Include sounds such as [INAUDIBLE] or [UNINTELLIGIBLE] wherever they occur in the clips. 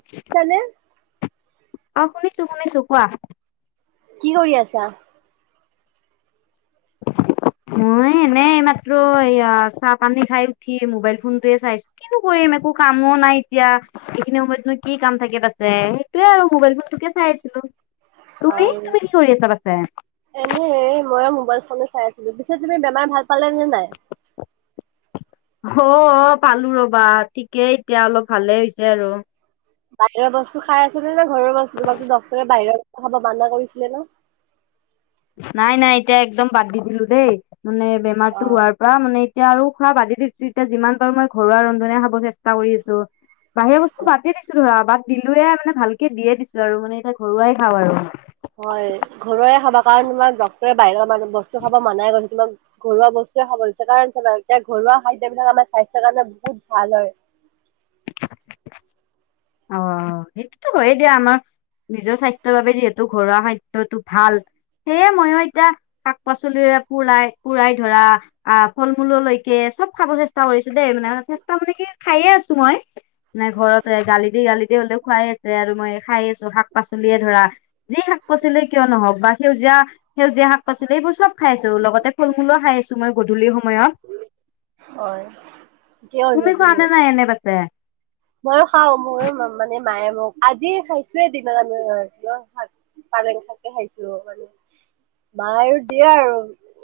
[UNINTELLIGIBLE] অ' শুনিছোঁ-শুনিছোঁ কোৱা? কি কৰি আছা? [INAUDIBLE] মই এনেই মাত্ৰ এইয়া চাহ পানী খাই উঠি মোবাইল ফোনটোয়ে চাইছো। কিনো কৰিম একো কামো নাই এতিয়া। এইখিনি সময়তনো কি কাম থাকে তাতে সেইটোয়ে আৰু মোবাইল ফোন তোকে চাই আছিলো। অ' তুমি-তুমি কি কৰি আছা পাছে? এনে মই মোবাইল ফোনে চাই আছিলো। পিছে তুমি বেমাৰ ভাল পালা নে নাই? অ', অ' পালো ৰবা ঠিকেই এতিয়া অলপ ভালে হৈছে আৰু। বাহিৰৰ বস্তু খাই আছিলি নে ঘৰৰ বস্তু তোমাকটো ডক্টৰে বাহিৰৰ বস্ত খাব মানা কৰিছিলে ন? নাই-নাই এতিয়া একদম বাদ দি দিলো দেই মানে বেমাৰটো অ' হোৱাৰ পৰা মানে এতিয়া আৰু খোৱা বাদেই দিছো, এতিয়া যিমান পাৰো মই ঘৰুৱা [UNINTELLIGIBLE] খাব চেষ্টা কৰি আছো। বাহিৰা বস্তু বাদেই দিছো ধৰা বাট দিলোয়ে আৰ মানে ভালকে দিয়ে দিছো আৰু মানে এতিয়া ঘৰুৱাই খাওঁ আৰু। হয় ঘৰুৱায়ে খাবা কাৰণ তোমাক ডক্টৰে বাহিৰৰ বস্তু খাবা মানাই কৰিছে তোমাক ঘৰুৱা বস্তুৱে খাব লয়ছে কাৰণ এতিয়া ঘৰুৱা খাদ্যবিলাক আমাৰ স্বাস্থ্যয় কাৰণে বহুত ভাল হয়। অ' সেইটোতো হয়েই দিয়া আমাক নিজৰ স্বাস্থ্যৰ বাবে যিহেতু ঘৰুৱা খাদ্যটো ভাল সেয়ে ময়ো এতিয়া শাক পাচলিৰে পুৰাই-পুৰাই ধৰা আ ফল মূললৈকে চব খাব চেষ্টা কৰিছো দেই মানে চেষ্টা মানে কি খাইয়ে আছো মই। নাই ঘৰতে গালি দি গালি দি হ'লেও খোৱাই আছে আৰু মই খাই আছো শাক পাচলিয়ে ধৰা যি শাক পাচলিয়ে কিয় নহওঁক বা সেউজীয়া সেউজীয়া শাক পাচলি এইবোৰ চব খাই আছো লগতে ফল মূলো খাই আছো। তোমাৰ গধূলি সময়ত, হয় ঠিকে তুমি খোৱা নে নাই এনেই বাচে। মইয়ো খাও ময়ো মানে মায়ে মোক আজি খাইছোয়ে দিনত [UNINTELLIGIBLE] পালেং শাকে খাইছো মানে মায়ৰো দিয়ে আৰু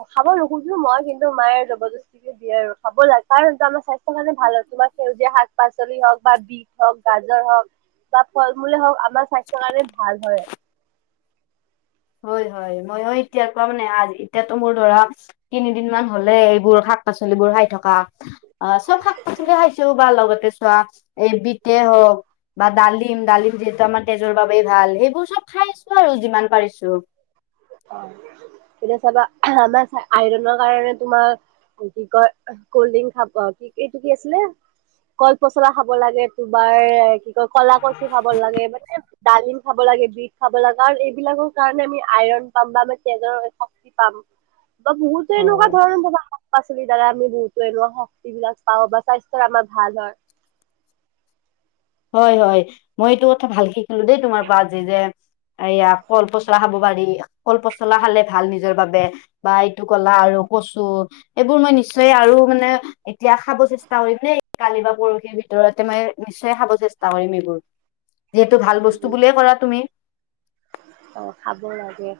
ৰখাব নোখোজো মই কিন্তু মায়ে জবৰজস্ত- চিকে দিয়ে আৰু খাব লাগে কাৰণ আমাৰ স্বাস্থ্য কাৰণে ভাল হয় তোমাৰ সেউজীয়া শাক পাচলি হওক, বা বিষ হওক গাজৰ হওক বা ফল-মূলে হওক আমাৰ স্বাস্থ্যৰ কাৰণে ভাল হয়। হয় হয় মই এতিয়া কোৱাৰ মানে আজ এতিয়াতো মোৰ ধৰা তিনিদিন মান হ'লে এইবোৰ শাক-পাচলিবোৰ খাই থকা। অ চব শাক-পাচলি খাইছো বা লগতে চোৱা এই বিতে হওক, বা ডালিম ডালিম যিহেতু আমাৰ তেজৰ বাবেই ভাল সেইবোৰ চব খাই আছো আৰু যিমান পাৰিছো। [UNINTELLIGIBLE] এতিয়া চাবা আমাৰ আইৰনৰ কাৰণে তোমাৰ কি কয় কল্ড ড্ৰিংক খাব কি এইটো কি আছিলে। কল-পচলা খাব লাগে তোমাৰ কি কয় কলা কচু খাব লাগে মানে। ডালিম খাব লাগে বিট খাব লাগে আৰু এইবিলাকৰ কাৰণে আমি আইৰণ পাম বা আমি তেজৰ শক্তি পাম। বা বহুতো এনেকুৱা অ ধৰণৰ বজা শাক-পাচলি দ্বাৰা আমি বহুত ত এনেকুৱা শক্তি বিলাক পাও বা স্বাস্থ্যৰ আমাৰ ভাল হয়। হয় হয় মই এইটো কথা ভালকে হলো দেই তোমাৰ পৰা যি যে এইয়া কল-পচলা খাব পাৰি কল-পচলা খালে ভাল নি- নিজৰ বাবে বা এইটো কলা আৰু কচো এইবোৰ মই নিশ্চয় আৰু মানে এতিয়া খাব চেষ্টা কৰিম দেই কালি বা পৰহি ভিতৰতে মই নিশ্চয় খাব। চেষ্টা কৰিম এইবোৰ যিহেতু ভাল বস্তু বুলিয়ে কৰা তুমি। অ খাব লাগে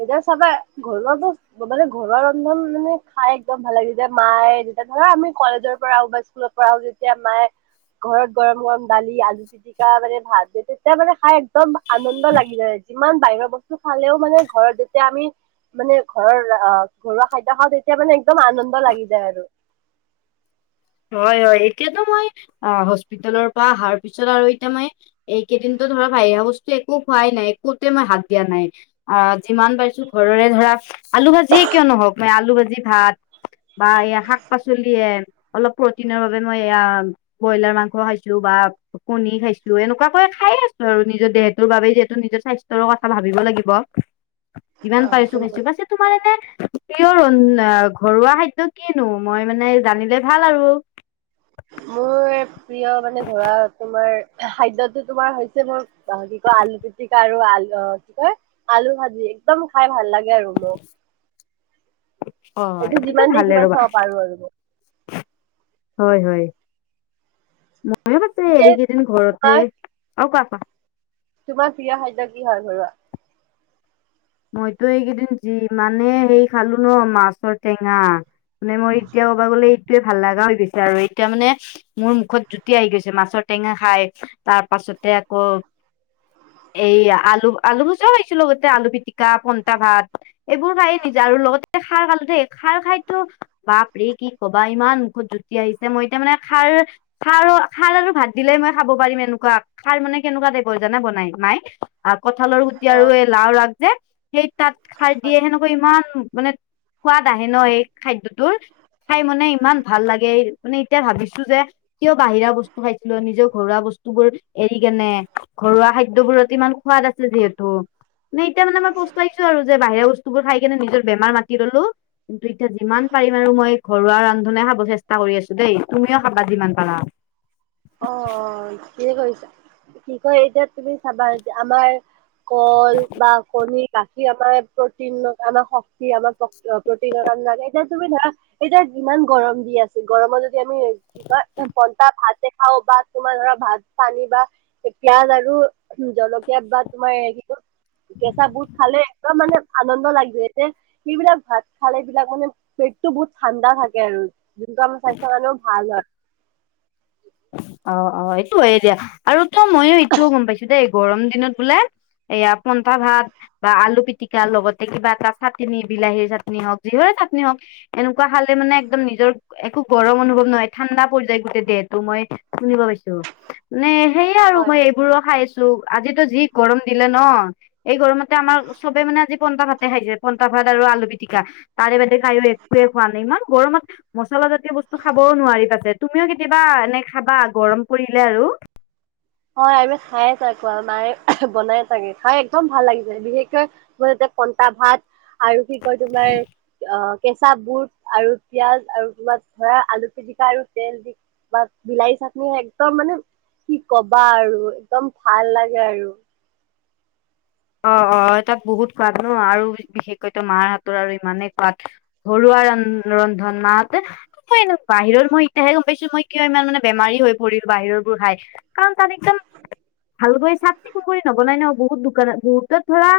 এতিয়া চাবা ঘৰুৱা বস্ত- ব বালে ঘৰুৱা ৰন্ধন মানে খাই একদম ভাল লাগে যেতিয়া মায়ে যেতিয়া ধৰা আমি কলেজৰ পৰা আহো বা স্কুলত পৰা আহো যেতিয়া মায়ে ঘৰত গৰম গৰম দালি আলু পিটিকা মানে ভাত যে তেতিয়া মানে খাই একদম আনন্দ লাগি যায় যিমান বাহিৰৰ বস্তু খালেও মানে ঘৰত যেতিয়া আমি মানে ঘৰৰ ঘৰুৱা খাদ্য খাওঁ তেতিয়া মানে একদম আনন্দ লাগি যায় আৰু। হয় হয় এতিয়াতো মই অ হস্পিতালৰ পৰা অহাৰ পিছত আৰু এতিয়া মই এইকেইদিনতো ধৰা ভাইৰা বস্তু একো খোৱাই নাই একোতে মই হাত দিয়া নাই। অ যিমান পাৰিছো ঘৰৰে ধৰা আলু ভাজিয়ে কিয় নহওক মান আলু ভাজি ভাত। বা এইয়া শাক পাচলিয়ে। অলপ প্ৰটিনৰ বাবে মই এয়া ব্ৰইলাৰ মাংস খাইছো বা কণী খাইছো এনেকুৱাকৈ খাই আছো আৰু নিজৰ দেহটোৰ বাব যিহেতু নিজৰ স্বাস্থ্যৰ কথা ভাবিব লাগিব। যিমান অ পাইছো বাইছো সেইটো বাছেত তোমাৰ এনে প্ৰিয় ৰ ঘৰুৱা খাদ্য কিনো মই মানে জানিলে ভাল আৰু মোৰ প্ৰিয় মানে ধৰা তোমাৰ খাদ্যটো তোমাৰ হৈছে মোৰ পাহৰি কয় আলু পিতিকা আৰু আলু কি কয় আলু ভাজি। একদম খাই ভাল লাগে আৰু মোক। অ এইটো এইটোতো যিমান দেই ভালে সিমান ৰ'বা খাব পাৰো আৰু মোক। হয় হয়। ভয়ে পাছে পিছে এইকেইদিন ঘৰতে তোমাৰ আৰু কোৱা কোৱা? তোমাৰ প্ৰিয় খাদ্য কি হয় ঘৰুৱা? মইতো এইকেইদিন যিমানে হেৰি খালো ন মাছৰ টেঙা। মানে মই এতিয়াও ক'বা গ'লে এইটোয়ে ভাল লগা হৈ গৈছে আৰু এতিয়া মানে মোৰ মুখত জুতি আহি গৈছে মাছৰ টেঙা খাই তাৰ পাছতে আকৌ এইয়া আলু আলু ভুজা খাইছিলোঁ গতে আলু পিটিক- কা পন্টা ভাত এইবোৰ খায়ে নিজা আৰু লগতে খাৰ খালো দেই খাৰ খাইতো বাপৰে কি কবা ইমান মুখত জুতি আহিছে মই এতিয়া মানে খাৰ খাৰৰ খাৰ আৰু ভাত দিলে মই খাব পাৰিম এনেকুৱা খাৰ মানে কেনেকুৱা টাইপৰ জানে বনাই মাই আহ কঁঠালৰ গুটি আৰু অ এই লাওৰ আগ যে সেই তাত খাৰ দিয়ে সেনেকৈ ইমান মানে সোৱাদ আহে ন এই খাদ্যটোৰ খাই মানে ইমান ভাল লাগে মানে এতিয়া ভাবিছো যে কিয় বাহিৰা বস্তু খাইছিলো নিজৰ ঘৰুৱা বস্তুবোৰ এৰি কেনে ঘৰুৱা খাদ্যবোৰত ইমান সোৱাদ আছে যিহেতু মানে এতিয়া মানে মই পস্তাইছো আৰু যে বাহিৰা বস্তুবোৰ খাই কেনে নিজৰ বেমাৰ মাতি ললো। কিন্তু এতিয়া যিমান পাৰিম আৰু মই ঘৰুৱা ৰান্ধনে খাব চেষ্টা কৰি আছো দেই তুমিও খাবা যিমান পাৰা অ কি কৰিছা কি কয় এতিয়া তুমি চাবা এতিয়া আমাৰ কল বা কনি গা যি আমাৰ প্ৰটিন আমাৰ শক্তি আমাৰ প্ৰটিনৰ কাৰনে এতিয়া তুমি ধৰা এতিয়া যিমান গৰম দি আছে গৰমত যদি আমি কি কয় পনতা ভাত খাও বা তোমাৰ ধৰা ভাত পানী বা পিয়াজ আৰু জলকীয়া বা তোমাৰ কি কয় কেঁচা বুট খালে একদম মানে আনন্দ লাগিব এতে সেইবিলাক ভাত খালে বিলাক মানে পেটতো বহুত ঠাণ্ডা থাকে আৰু যোনটো আমাৰ স্বাস্থ্য কাৰণেও ভাল হয় অ অ এইটো হয়ে দিয়া আৰু তো মইয়ো এইটোও গম পাইছো দেই গৰম দিনত বোলে এইয়া পনটা ভাত বা আলু পিটিকা লগতে কিবা এটা চাটনি বিলাহীৰ চাটনি হওক যিহৰে চাটনি হওক এনেকোৱা খালে মানে একদম নিজৰ একো গৰম অনুভৱ নহয় ঠাণ্ডা পৰি যায় গোটেই দেহত তো মই শুনিব পাইছো মানে সেয়ে আৰু হয় মই এইবোৰ খাইছো লো আজিতো যি গৰম দিলে ন এই গৰমতে আমাৰ চবে মানে আজি পনটা ভাতে খাইছে পনটা ভাত আৰু আলু পিটিকা তাৰে বাদে কায়ো একোৱে খোৱা নাই ইমান গৰমত মছলা জাতীয় বস্তু খাবও নোৱাৰি পাছে তুমিও কেতিয়া বা এনে খাবা গৰম পৰিলে আৰু হয় আমি খাইয়ে থাকো আৰু মায়ে বনাই থাকে খাই একদম ভাল লাগিছে বিশেষকৈ এতিয়া পনটা ভাত আৰু কি কয় তোমাৰ অ কেঁচা বুট আৰু পিয়াজ আৰু তোমাৰ ধৰা আলু পিটিকা আৰু তেল দি বা বিলাহী চাটনি একদম মানে কি কবা আৰু একদম ভাল লাগে আৰু অ অ তাত বহুত সোৱাদ ন আৰু বিশেষকৈতো মাৰ হাতৰ আৰু ইমানেই সোৱাদ ঘৰুৱা ৰ ৰন্ধন মাহঁতে মই এনে বাহিৰৰ মই এতিয়াহে গম পাইছো মই কিয় ইমান মানে বেমাৰী হৈ পৰিল বাহিৰৰ বোৰ খাই কাৰন তাত এতিয়া চাফ চিকুণ কৰি নবনাই ন বহুত দোকানত বহুতত ধৰা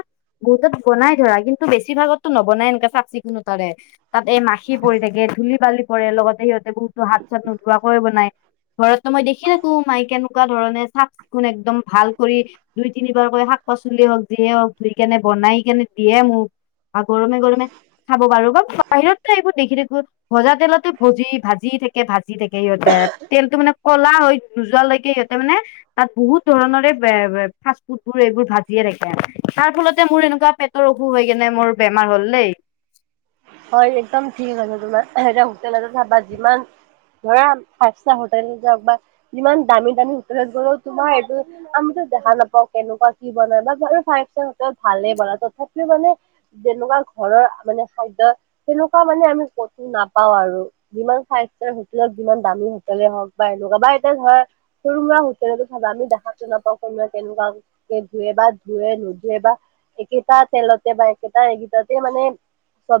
বহুতত বনাই ধৰা কিন্তু বেছি ভাগততো নবনাই এনেকা চাফ চিকুণতাৰে তাত এই মাখি পৰি থাকে ধূলি বালি পৰে লগতে সিহঁতে বহুতো হাত চাত নোধোৱাকৈ বনায় ঘৰততো মই দেখি থাকো মাই কেনেকোৱা ধৰণে চাফ চিকুণ একদম ভাল কৰি দুই তিনিবাৰকৈ শাক পাচলি হওক যিয়ে হওক ধুই কেনে বনাই কেনে দিয়ে মোক বা গৰমে গৰমে খাব পাৰো বা বাহিৰততো এইবোৰ দেখি থাকো ভজা তেলত টো ভজি ভাজি থাকে ভাজি থাকে সিহঁতে তেলটো মানে ক'লা হৈ নোযোৱালৈকে সিহঁতে মানে তাত বহুত ধৰণৰে বে বে ফাষ্ট ফুড বোৰ এইবোৰ ভা জিয়ে থাকে আৰু তাৰ ফলতে মোৰ এনেকোৱা পেটৰ অসুখ হৈ কেনে মোৰ বেমাৰ হ'ল দেই হয় একদম ঠিক আছে তোমাৰ এতিয়া হোটেলতে চাবা যিমান ধৰা ফাইভ ষ্টাৰ হোটেল যাওক বা যিমান দামী দামী হোটেলত গ'লেও তোমাৰ এইটো আমিতো দেখা নাপাও কেনেকোৱা কি বনাই বা বাৰু ফাইভ ষ্টাৰ হোটেলত ভালে বনায় তথাপিও মানে যেনেকোৱা ঘৰৰ মানে খাদ্য তেনেকোৱা মানে আমি কতো নাপাও আৰু যিমান ফাইভ ষ্টাৰ হোটেল হক যিমান দামী হোটলে হওক বা এনেকোৱা বা এতিয়া ধৰা সৰু সুৰা হোটেলতো চাবা আমি দেখাতো নাপাও কোনে কেনেকোৱা ধুৱে বা ধুৱে নোধুৱে বা একেটা তেলতে বা একেটা এইগেইটাতে মানে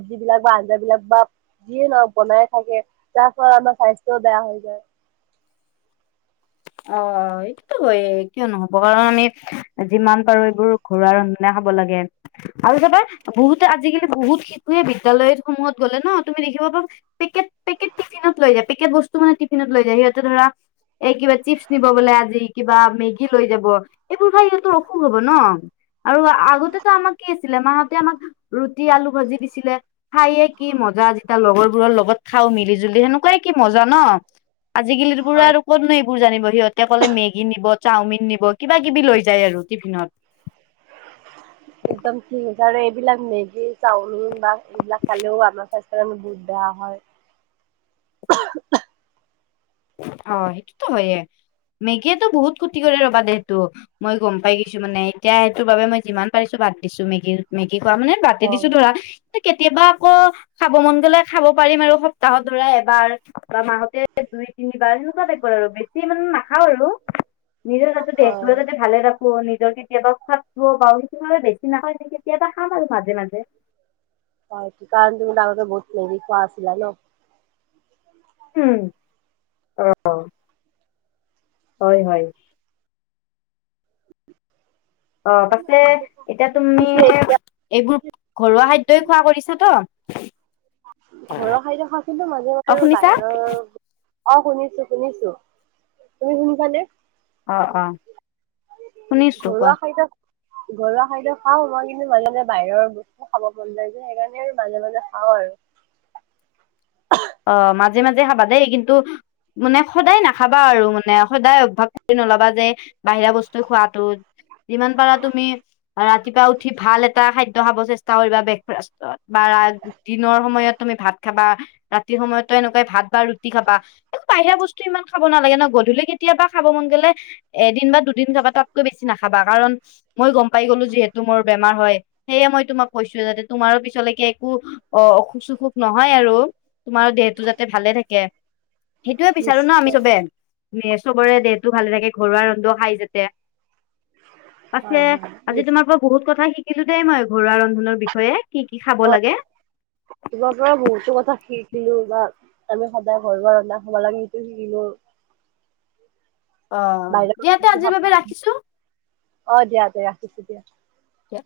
যিবিলাক বা আঞ্জা বিলাক বা যিয়ে নহক বনাই থাকে তাৰ ফলত আমাৰ স্বাস্থ্যও বেয়া হৈ যায় অ, এইটোতো হয়েই কিয় নহ'ব, কাৰণ আমি যিমান পাৰো এইবোৰ ঘৰুৱা ৰন্ধা খাব লাগে। আৰু চাবা বহুতে আজিকালি বহুত শিশুৱে বিদ্যালয় সমূহত গ'লে ন তুমি দেখিব পাবা পেকেট-পেকেট টিফিনত লৈ যায়। পেকেট বস্তু মানে টিফিনত লৈ যায়। সিহঁতে ধৰা এ কিবা চিপছ নিব বোলে আজি কিবা মেগী লৈ যাব। এইবোৰ খাই সিহঁতৰ অসুখ হ'ব ন। আৰু আগতেতো আমাক কি আছিলে মাহঁতে আমাক ৰুটি, আলু ভাজি দিছিলে। খাইয়ে কি মজা যেতিয়া লগৰবোৰৰ লগত খাওঁ মিলি জুলি সেনেকোৱাই কি মজা ন। আজিকালিতো পোৰা হয় আৰু ক'ত ন এইবোৰ জানিব, সিহঁতে অক'লে মেগী নিব, চাওমিন নিব, কিবা-কিবি লৈ যায় আৰু টিফিনত। একদম ঠিক আছে আৰু এইবিলাক মেগী, চাওমিন বা এইবিলাক খালেও আমাৰ স্বাস্থ্যৰ কাৰণে বহুত বেয়া হয়। হয়, সেইটোতো হয়য়ে। মেগীয়েতো বহুত ক্ষতি কৰে ৰবা দে সেইটো। মই গম পাই গৈছো মানে এতিয়া সেইটো বাবে মই যিমান পাৰিছো বাদ দিছো মেগী। মেগী খোৱা মানে বাদ হয় দিছোঁ ধৰা। কেতিয়াবা আকৌ খাব মন গ'লে, খাব পাৰিম আৰু সপ্তাহৰ ধৰা এবাৰ। বা মাহতে দুই তিনিবাৰ সেনেকুৱা টাই আৰু বেছি মানে নাখাওঁ আৰু নিজৰ তাতে হয় দেহটোও যাতে ভালে থাকো। ক নিজৰ কেতিয়াবা খাত খ বা সেই বেছি নাখায়, কেতিয়াবা খাম আৰু মাজে-মাজে। হয়। কি কাৰণে তুমি বোলে আগতে বহুত মেগী খোৱা আছিলে ন। উম' হয়-হয়। অ, পাছে এতিয়া তুমি পিছে এতিয়া এইবোৰ ঘৰুৱা খাদ্যই খোৱা কৰিছ ত। ঘৰুৱা খাদ্য খাইছিলোঁ, অ মাজে-মাজে বাৰু শুনিছা বাহিৰৰ অ, শুনিছো-শুনিছো। তুমি শুনিছানে? অ-অ। ঘৰুৱা খাদ্য, ঘৰুৱা খাদ্য খাওঁ মই কিন্তু মাজে-মাজে বাহিৰৰ এ খাব মন যায় যে, সেইকাৰণে আৰু মাজে- মাজে খাওঁ আৰু। অ অ, মাজে-মাজে খাবা দেই কিন্তু। মানে সদায় নাখাবা আৰু মানে সদায় অভ্যাস কৰি নলবা যে বাহিৰা বস্তু খোৱাতো যিমান পাৰা তুমি অ' ৰাতিপুৱা উঠি ভাল এটা খাদ্য খাব চেষ্টা কৰিবা। ব্ৰেকফাষ্টত বা ৰা দিনৰ সময়ত তুমি ভাত খাবা, ৰাতিৰ সময়তো এনেকুৱাই ভাত বা ৰুটি খাবা। বাহিৰা বস্তু ইমান খাব নালাগে ন, গধূলি কেতিয়াবা খাব মন গ'লে এদিন বা দুদিন খাবা। তাতকৈ বেছি নাখাবা কাৰণ মই গম পাই গ'লো যিহেতু মোৰ বেমাৰ হয়। সেইয়ে মই তোমাক কৈছোঁ যাতে তোমাৰো পিছলৈকে একো অ, অসুখ-চসুখ নহয় আৰু। তোমাৰ দেহটো যাতে ভালে থাকে। সেইটোয়ে বিচাৰো ন আমি নিশ্চয় চবে। উম' চবৰে দেহটো ভালে থাকে, ঘৰুৱা ৰন্ধা খাই যাতে। পাছে হয় হয় আজি তোমাৰ পৰা বহুত কথা শিকিলো দেই মই, ঘৰুৱা ৰন্ধনৰ বিষয়ে। কি-কি খাব হয় লাগে? তোমাৰ পৰা বহুতো কথা শিকিলো বা আমি সদায় ঘৰুৱা ৰন্ধা খাব লাগে সেইটো শিকিলোঁ। অ, দিয়া দে আজিৰ বাবে ৰাখিছোঁ। অ, দিয়া-দিয়া, ৰাখিছো দিয়া। কিয়?